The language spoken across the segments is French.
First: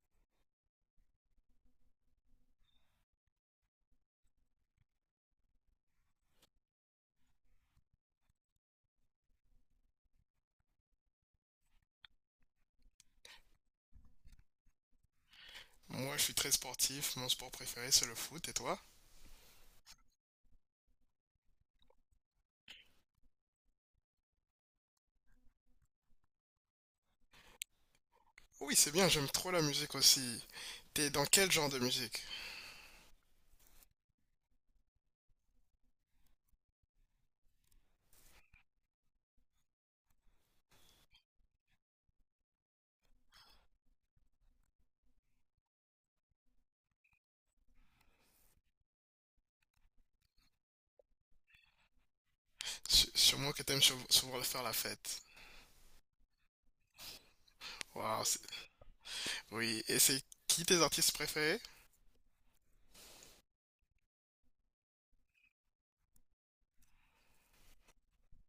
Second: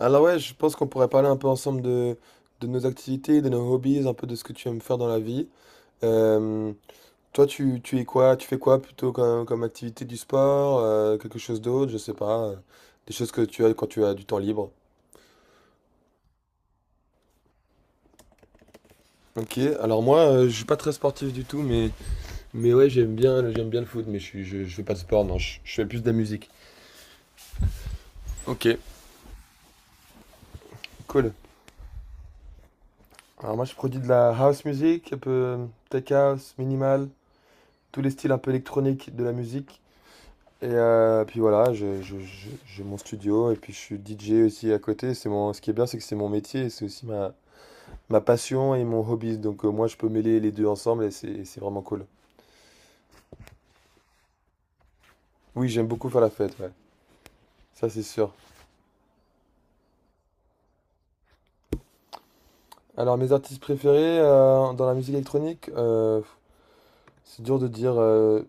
Alors ouais, je pense qu'on pourrait parler un peu ensemble de nos activités, de nos hobbies, un peu de ce que tu aimes faire dans la vie. Euh, Toi, tu es quoi? Tu fais quoi plutôt comme activité du sport, quelque chose d'autre, je sais pas, des choses que tu as quand tu as du temps libre. Moi, je suis très sportif. Mon sport préféré, c'est le foot. Et toi? Ok, alors moi, je suis pas très sportif du tout, mais ouais, j'aime bien le foot, mais je fais pas de sport, non, je fais plus de la musique. Oui, Ok, c'est bien. J'aime trop la musique aussi. T'es dans cool. quel genre de musique? Alors moi, je produis de la house music, un peu tech house, minimal, tous les styles un peu électroniques de la musique. Et puis voilà, j'ai mon studio et puis je suis DJ aussi à côté. C'est mon, ce qui est bien, c'est que c'est mon métier, et c'est aussi ma passion et mon hobby. Donc moi, je peux mêler les deux ensemble et c'est vraiment cool. Sûrement que t'aimes souvent faire la fête. Oui, j'aime beaucoup faire la fête, ouais. Ça, c'est Waouh. sûr. Oui. Et c'est qui tes artistes préférés? Alors, mes artistes préférés dans la musique électronique, c'est dur de dire.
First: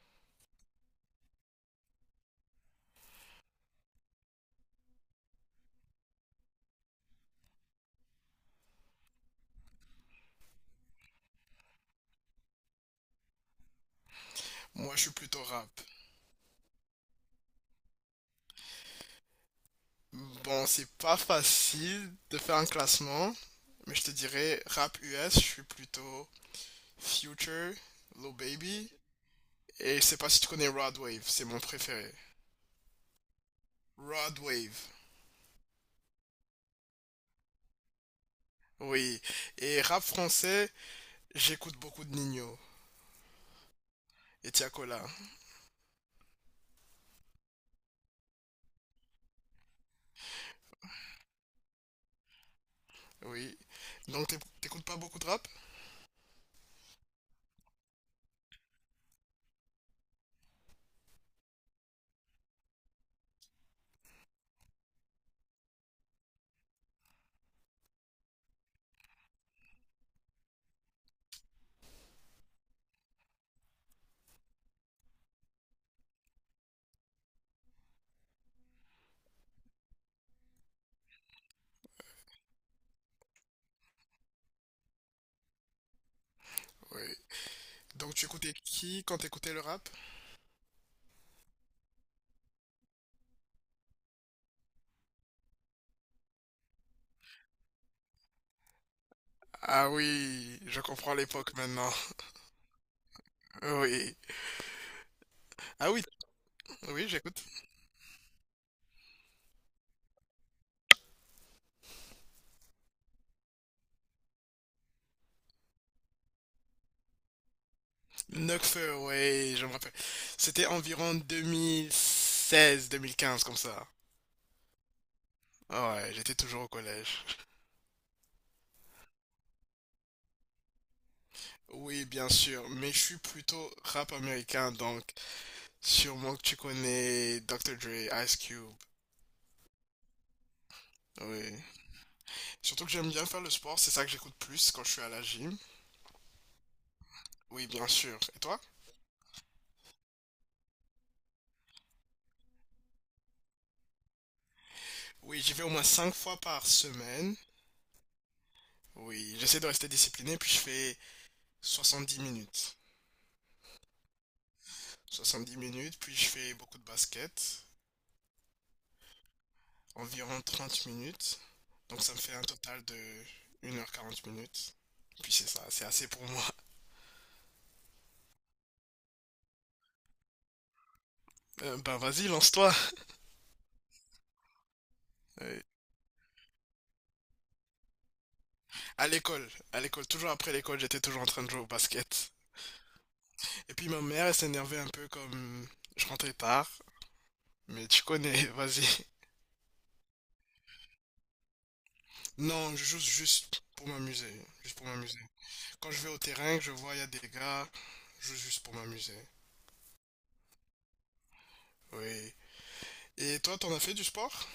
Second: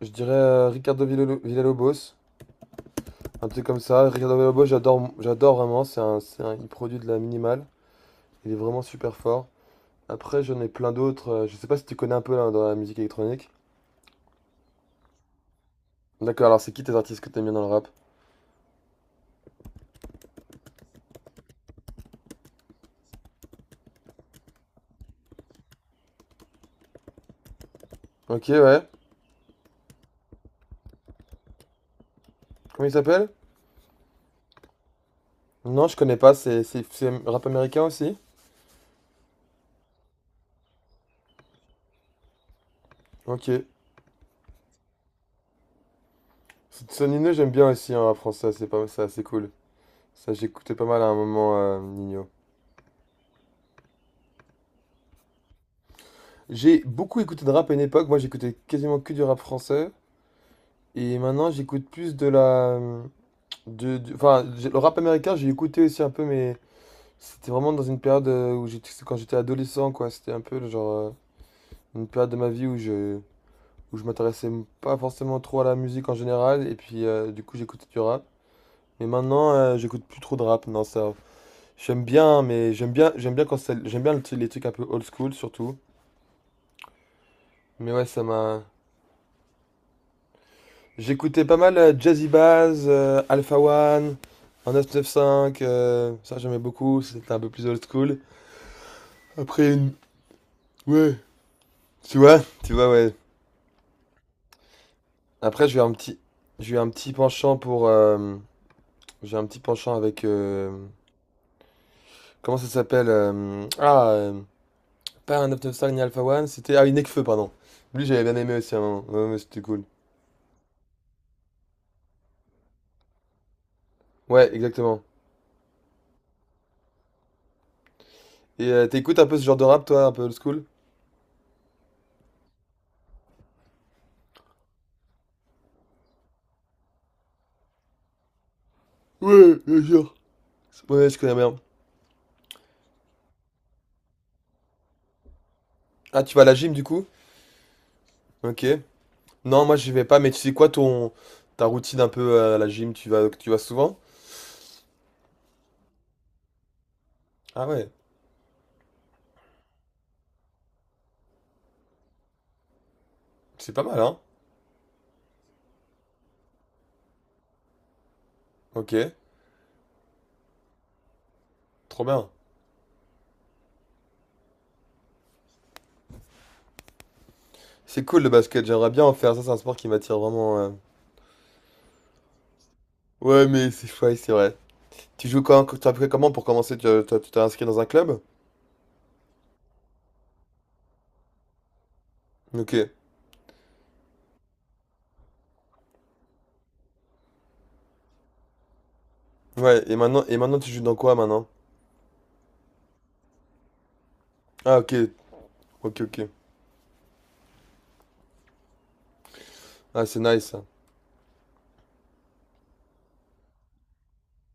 Je dirais Ricardo Villalobos, un truc comme ça. Ricardo Villalobos, j'adore, j'adore vraiment. Il produit de la minimale. Il est vraiment super fort. Après, j'en ai plein d'autres. Je sais pas si tu connais un peu là, dans la musique électronique. Moi, je suis plutôt rap. D'accord, alors c'est qui tes artistes que t'aimes bien dans le rap? Bon, c'est pas facile de faire un classement, mais je te dirais rap US. Je suis plutôt Future, Lil Ok, ouais. Baby. Et je sais pas si tu connais Rod Wave. C'est mon préféré. Comment il s'appelle? Rod Wave. Non, je connais pas. C'est rap américain aussi? Oui. Et rap français. J'écoute beaucoup de Nino Ok. et Tiakola, C'est Nino, j'aime bien aussi hein, en rap français. C'est pas, c'est assez cool. Ça, j'écoutais pas mal à un moment, Nino. oui. Donc t'écoutes pas beaucoup de rap? J'ai beaucoup écouté de rap à une époque. Moi, j'écoutais quasiment que du rap français. Et maintenant, j'écoute plus de la. Le rap américain, j'ai écouté aussi un peu, mais c'était vraiment dans une période où j'étais, quand j'étais adolescent, quoi. C'était un peu le genre. Une période de ma vie où où je m'intéressais pas forcément trop à la musique en général, et puis du coup j'écoutais du rap. Mais maintenant, j'écoute plus trop de rap, non, ça. J'aime bien, quand j'aime bien les trucs un peu old school surtout. Oui. Mais ouais, Donc ça tu écoutais m'a. qui quand t'écoutais le rap? J'écoutais pas mal Jazzy Bass, Alpha One, un 995, ça j'aimais beaucoup, c'était un peu plus old school. Après, Ah une... oui, je comprends ouais, l'époque maintenant. Tu vois, ouais. Oui. Après, Ah oui, j'ai eu un oui, petit j'écoute. penchant pour, j'ai un petit penchant avec comment ça s'appelle pas un Up Style ni Alpha One, c'était. Ah, oui, Nekfeu, pardon. Lui, j'avais bien aimé aussi à un Nekfeu, moment. Ouais, ouais, oui, c'était je me cool. rappelle. C'était environ 2016-2015 comme ça. Ouais, exactement. Ouais, j'étais toujours au collège. Et t'écoutes un peu ce genre de rap, toi, un peu old school? Oui, bien sûr, mais je suis plutôt rap américain, donc sûrement que tu connais Dr. Dre, Ice Cube. Ouais, bien sûr. Ouais, je connais bien. Oui. Surtout que j'aime bien faire le sport, c'est ça que j'écoute plus quand je suis à la gym. Ah, tu vas à la gym, du coup? Oui, bien sûr. Et toi? Ok. Non, moi, j'y vais pas, mais tu sais quoi, ton ta routine un peu à la gym, tu vas souvent? Oui, j'y vais au moins 5 fois par semaine. Ah ouais, Oui, j'essaie de rester discipliné, puis je fais 70 minutes. c'est pas mal, hein? 70 minutes, puis je fais beaucoup de basket, Ok, environ 30 minutes. Donc trop ça me bien. fait un total de 1 heure 40 minutes. Puis c'est ça, c'est assez pour moi. C'est cool le basket, j'aimerais bien en faire, ça, c'est un sport qui m'attire vraiment. Ben vas-y, lance-toi. Ouais, mais c'est chouette, c'est vrai. Tu joues Euh, quand, tu as appris comment pour commencer? Tu t'es inscrit dans un club? À l'école, toujours après l'école, j'étais toujours en train de jouer au basket. Ok. Et puis ma mère, elle s'énervait un peu comme je rentrais tard. Mais tu connais, vas-y. Ouais, et maintenant tu joues dans quoi maintenant? Non, je joue juste pour m'amuser. Ah Juste pour ok, m'amuser. Quand je vais au ok. terrain, que je vois, il y a des gars, je joue juste pour m'amuser. Ah c'est nice ça. Oui. Et toi, t'en as fait du sport?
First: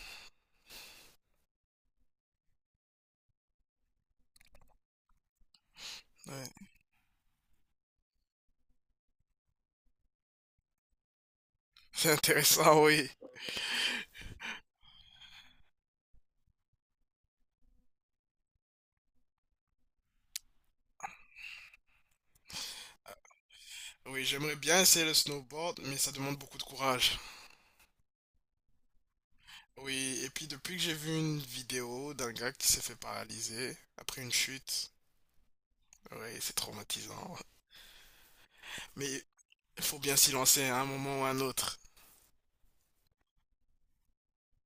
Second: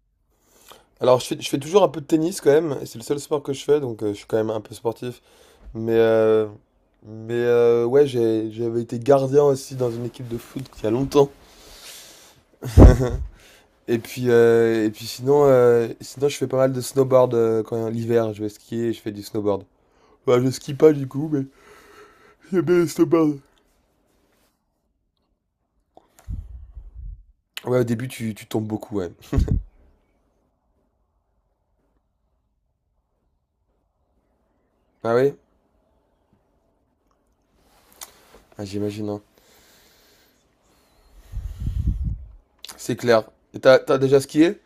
Alors je fais toujours un peu de tennis quand même, et c'est le seul sport que je fais, donc je suis quand même un peu sportif. Mais, euh, Ouais. Ouais, j'avais été gardien aussi dans une équipe de foot il y a longtemps. C'est intéressant, oui. Et puis sinon, sinon je fais pas mal de snowboard quand l'hiver, je vais skier, je fais du snowboard. Ouais, je skie pas du coup, mais j'aime bien le Euh, snowboard. Oui, j'aimerais bien essayer le snowboard, mais ça demande beaucoup de courage. Ouais, au début tu tombes beaucoup, ouais. Oui, et puis depuis que j'ai vu une vidéo d'un gars qui s'est fait paralyser après une chute, Ah oui? oui, c'est traumatisant. Ah, Mais j'imagine, hein. il faut bien s'y lancer à un moment ou à un autre. C'est clair. Et t'as déjà skié?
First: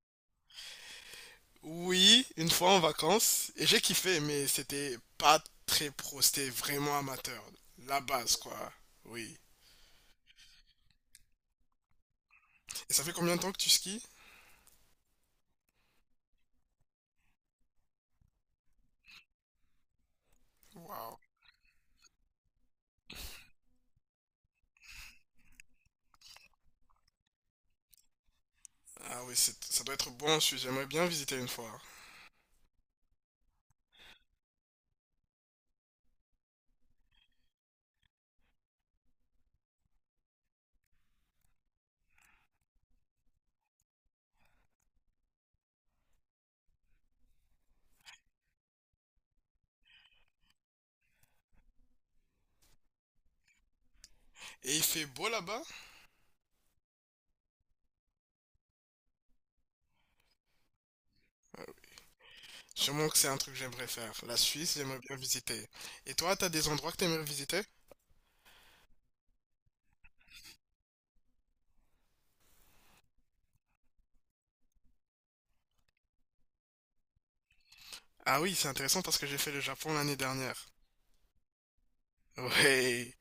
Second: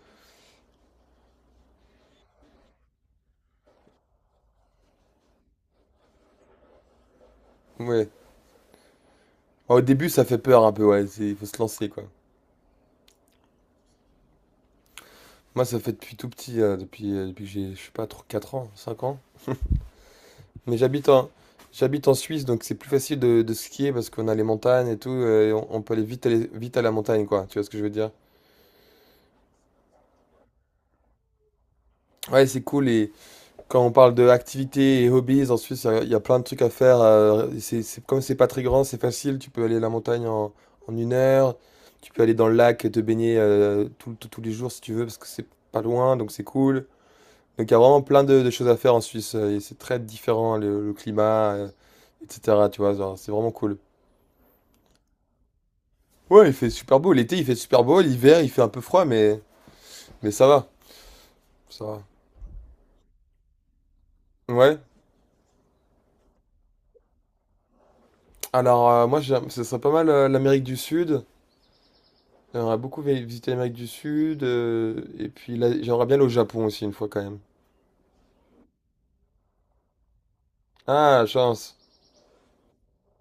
Oui, une fois en vacances, et j'ai kiffé, mais c'était pas très pro, c'était vraiment amateur. La Ouais. base, quoi. Oui. Ah, au début, ça fait peur un peu, ouais. Il faut se lancer, quoi. Et ça fait combien de temps que tu skis? Moi, ça fait depuis tout petit, depuis, depuis que j'ai, je sais pas, trop 4 ans, 5 ans. Mais j'habite Waouh. en, j'habite en Suisse, donc c'est plus facile de skier parce qu'on a les montagnes et tout, et on peut aller vite à la montagne, quoi. Tu vois ce que je veux dire? Ah oui, ça doit être bon en Suisse, j'aimerais bien visiter une fois. Ouais, c'est cool. Et, quand on parle de activités et hobbies, en Suisse, il y a plein de trucs à faire. C'est, comme c'est pas très grand, c'est facile. Tu peux aller à la montagne en 1 heure. Tu peux aller dans le lac et te baigner tous les jours si tu veux, parce que c'est pas loin, donc c'est cool. Donc il y a vraiment plein de choses à faire en Suisse. Et c'est très différent, le climat, etc. Tu vois, genre, c'est vraiment cool. Et il fait beau là-bas? Ouais, il fait super beau. L'été, il fait super beau. L'hiver, il fait un peu froid, mais ça va. Ça Sûrement que c'est un truc que j'aimerais faire. La va. Suisse, Ouais. j'aimerais bien visiter. Et toi, t'as des endroits que t'aimerais visiter? Alors, moi, ce serait pas mal l'Amérique du Sud. On J'aimerais beaucoup visiter l'Amérique du Sud, et puis là, j'aimerais bien aller au Japon aussi une fois quand même. Ah oui, c'est intéressant parce que j'ai fait le Japon l'année dernière. Ah, chance. Ouais,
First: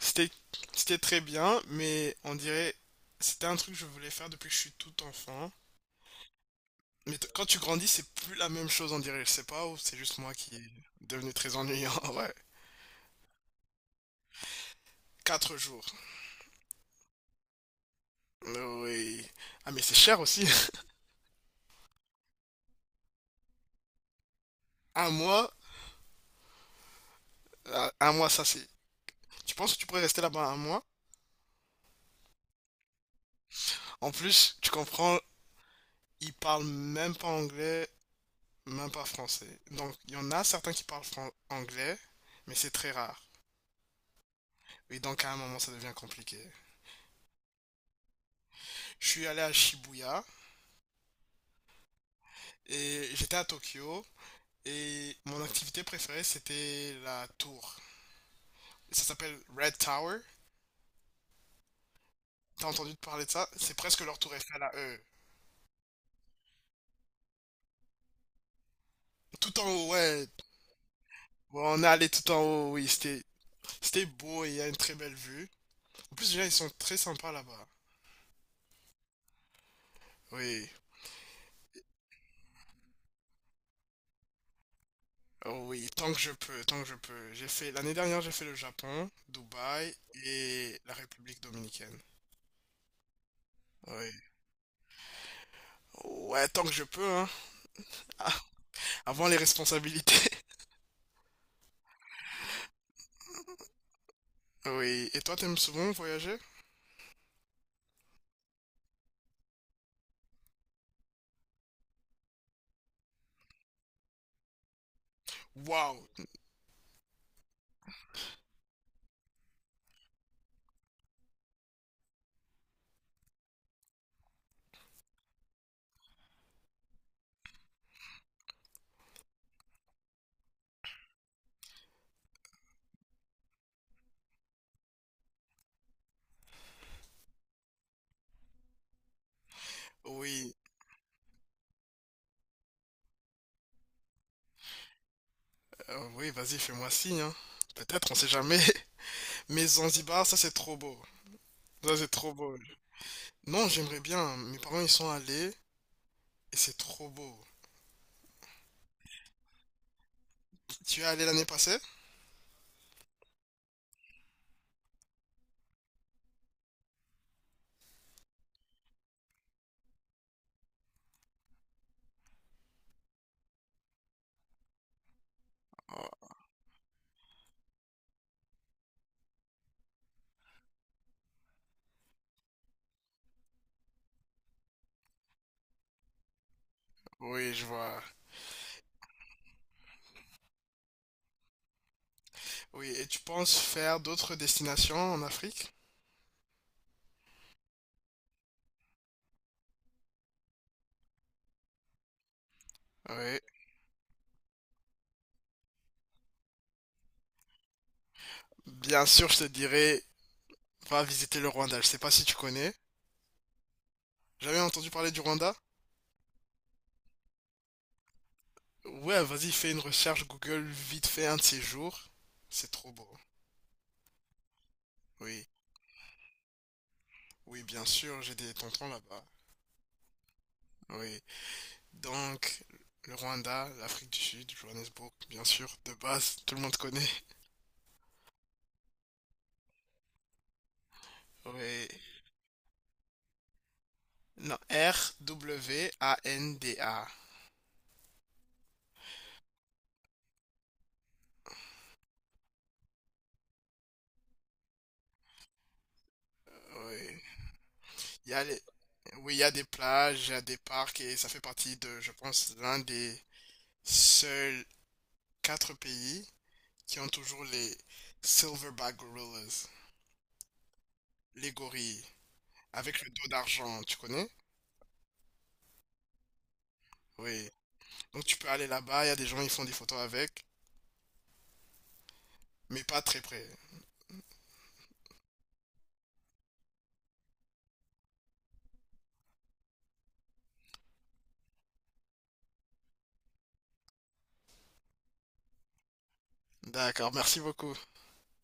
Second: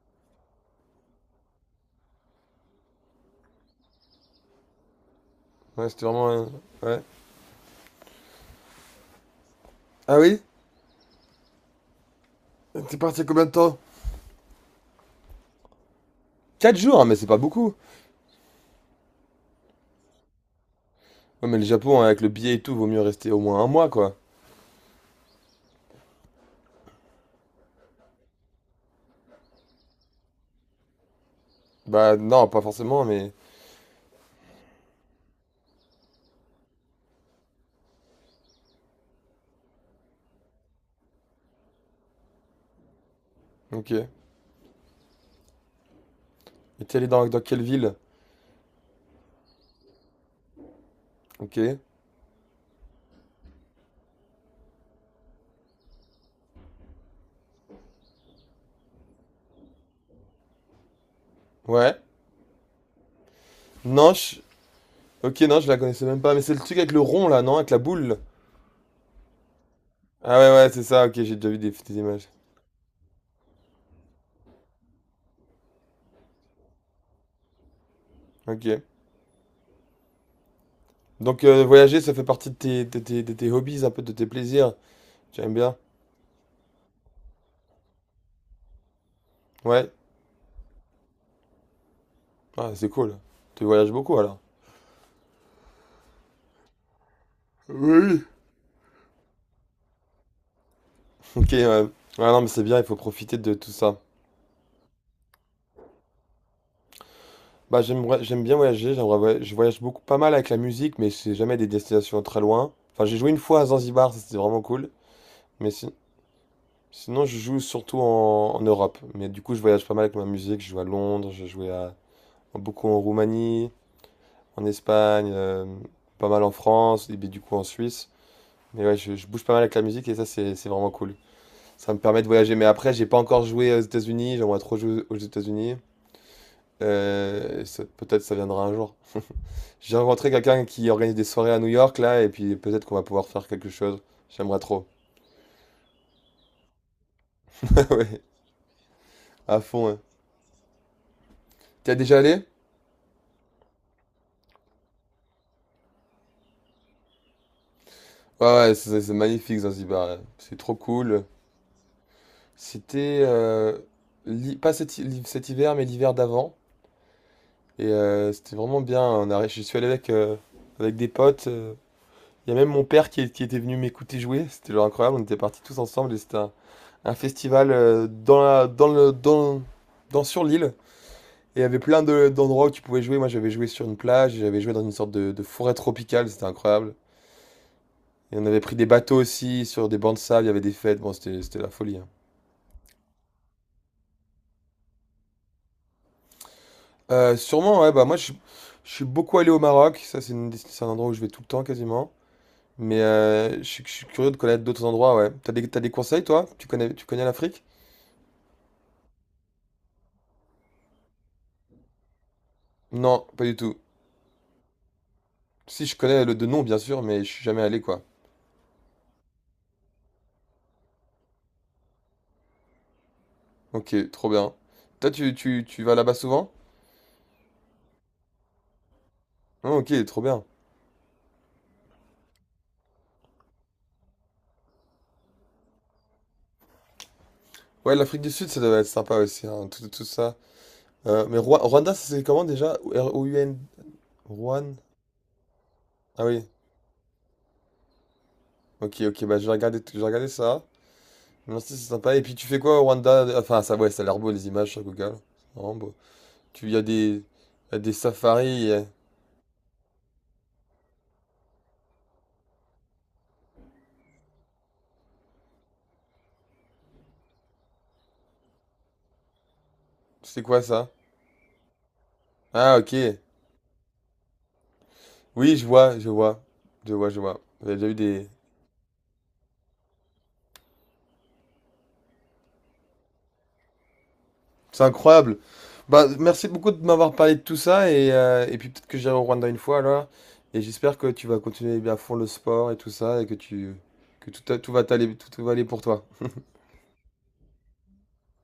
c'était c'était très bien, mais on dirait c'était un truc que je voulais faire depuis que je suis tout enfant. Ouais, c'était Ouais. Mais quand tu grandis, c'est plus la même chose, on dirait. Je sais pas, ou c'est Ah juste moi oui? qui est devenu très ennuyant. Ouais. T'es parti combien de temps? 4 jours. 4 jours, hein, mais c'est pas beaucoup. Oui. Ah, mais c'est cher aussi. Ouais, mais le Japon, hein, avec le billet et tout, vaut mieux rester au moins 1 mois, quoi. Un mois, un mois, ça c'est. Tu penses que tu pourrais rester là-bas un mois? Bah non, pas forcément, mais... En plus, tu comprends, ils parlent même pas anglais, même pas français. Donc, il y en a certains qui parlent anglais, mais c'est très rare. Ok. Et Et donc, à un moment, ça devient compliqué. t'es allé dans quelle ville? Je suis allé à Shibuya Ok. et j'étais à Tokyo. Et mon activité préférée, c'était la tour. Ça s'appelle Red Tower. Ouais. T'as entendu parler de ça? C'est presque Non, leur tour je... Eiffel à eux. Ok, non, je la connaissais même pas, mais c'est le truc avec le rond, là, non? Avec la boule. Tout en haut, ouais. Ah ouais, ouais, c'est ça, ok, j'ai déjà vu Ouais, on est des allé images. tout en haut, oui. C'était, c'était beau et il y a une très belle vue. En plus, déjà, ils sont très sympas là-bas. Ok. Oui. Donc voyager, ça fait partie de de tes hobbies, un peu de tes plaisirs. Tu aimes Oh bien? oui, tant que je peux, tant que je peux. J'ai fait, l'année dernière, j'ai fait le Japon, Ouais. Dubaï et la République dominicaine. Ah, c'est cool. Tu voyages Oui. beaucoup alors. Ouais, tant que je peux, hein. Oui. Ah, avant les responsabilités. Ok, ouais. Ouais, non, mais c'est bien, il faut profiter de tout ça. Oui. Et toi, t'aimes souvent voyager? Bah, j'aime bien voyager, je voyage beaucoup, pas mal avec la musique, mais c'est jamais des destinations très loin. Enfin, j'ai joué une fois à Zanzibar, ça c'était vraiment cool. Mais si- Waouh. Sinon, je joue surtout en Europe. Mais du coup, je voyage pas mal avec ma musique, je joue à Londres, beaucoup en Roumanie, en Espagne, pas mal en France, et puis du coup en Suisse. Mais ouais, je bouge pas mal avec la musique et ça, c'est vraiment cool. Ça me permet de voyager, mais après, j'ai pas encore joué aux États-Unis, j'aimerais trop jouer aux États-Unis. Peut-être ça viendra un jour. J'ai rencontré Oui. quelqu'un qui organise des soirées à New York là, et puis peut-être qu'on va pouvoir faire quelque chose. J'aimerais trop. Oui, vas-y, fais-moi signe, hein. Peut-être, on Ouais, sait jamais. à Mais fond. Ouais. Zanzibar, ça c'est trop beau. T'y as Ça c'est déjà trop allé? beau. Non, j'aimerais bien. Mes parents ils sont allés et c'est trop beau. Ouais, ouais, c'est magnifique Zanzibar. Ouais. C'est trop Tu es cool. allé l'année passée? C'était l'hi- pas cet, hi- l'hi- cet hiver, mais l'hiver d'avant. Et c'était vraiment bien. Je suis allé avec, avec des potes. Il y a même mon père qui, qui était venu m'écouter jouer, c'était genre incroyable, on était partis tous ensemble et Oh, c'était un festival dans la- dans le, dans, dans- sur l'île. Et il y avait plein d'endroits où tu pouvais jouer. Moi j'avais joué sur une plage, et j'avais joué dans une sorte de forêt tropicale, c'était incroyable. oui, je vois. Et on avait pris des bateaux aussi sur des bancs de sable, il y avait des fêtes, bon c'était la folie. Hein. Oui, et tu penses faire d'autres destinations en Afrique? Sûrement, ouais, je suis beaucoup allé au Maroc, ça c'est un endroit où je vais tout le temps quasiment. Mais Oui. Je suis curieux de connaître d'autres endroits, ouais. T'as des conseils toi? Tu connais l'Afrique? Bien sûr, je te dirais, va visiter le Rwanda. Je sais pas si tu connais. Non, pas du tout. Jamais entendu parler du Rwanda? Si, je connais le de nom, bien sûr, mais je suis jamais allé, quoi. Ouais, vas-y, fais une recherche Google vite fait un de ces jours. C'est trop beau. Ok, trop bien. Toi, Oui, tu vas là-bas souvent? oui, bien sûr, j'ai des tontons là-bas. Ah, ok, trop bien. Oui. Donc, le Rwanda, l'Afrique du Sud, Johannesburg, bien sûr, de base, tout le monde connaît. Ouais, l'Afrique du Sud, ça doit être sympa aussi, hein, tout ça. Mais Oui. Rwanda, ça c'est comment déjà? R-O-U-N... Non, Rwan? Ah oui. Rwanda. Ok, bah je vais regarder ça. Merci, c'est sympa. Et puis tu fais quoi au Rwanda? Enfin, ça, ouais, ça a l'air beau, les images sur Google. C'est vraiment beau. Tu, y a des, Oui. y a des Il y a les- safaris. Oui, il y a des plages, il y a des parcs et ça fait partie de, je pense, l'un des seuls quatre pays qui ont toujours les Silverback Gorillas, C'est quoi ça? les gorilles, Ah, avec le ok. dos d'argent, tu connais? Oui, je vois, je vois. Je vois, je vois. Oui. J'avais déjà eu Donc des, tu peux aller là-bas, il y a des gens, ils font des photos avec, mais pas très près. c'est incroyable. Bah, merci beaucoup de m'avoir parlé de tout ça et puis peut-être que j'irai au Rwanda une fois alors. Et j'espère que tu vas continuer bien à fond le sport et tout ça et que tu que tout va t'aller tout va aller pour toi. D'accord, merci beaucoup.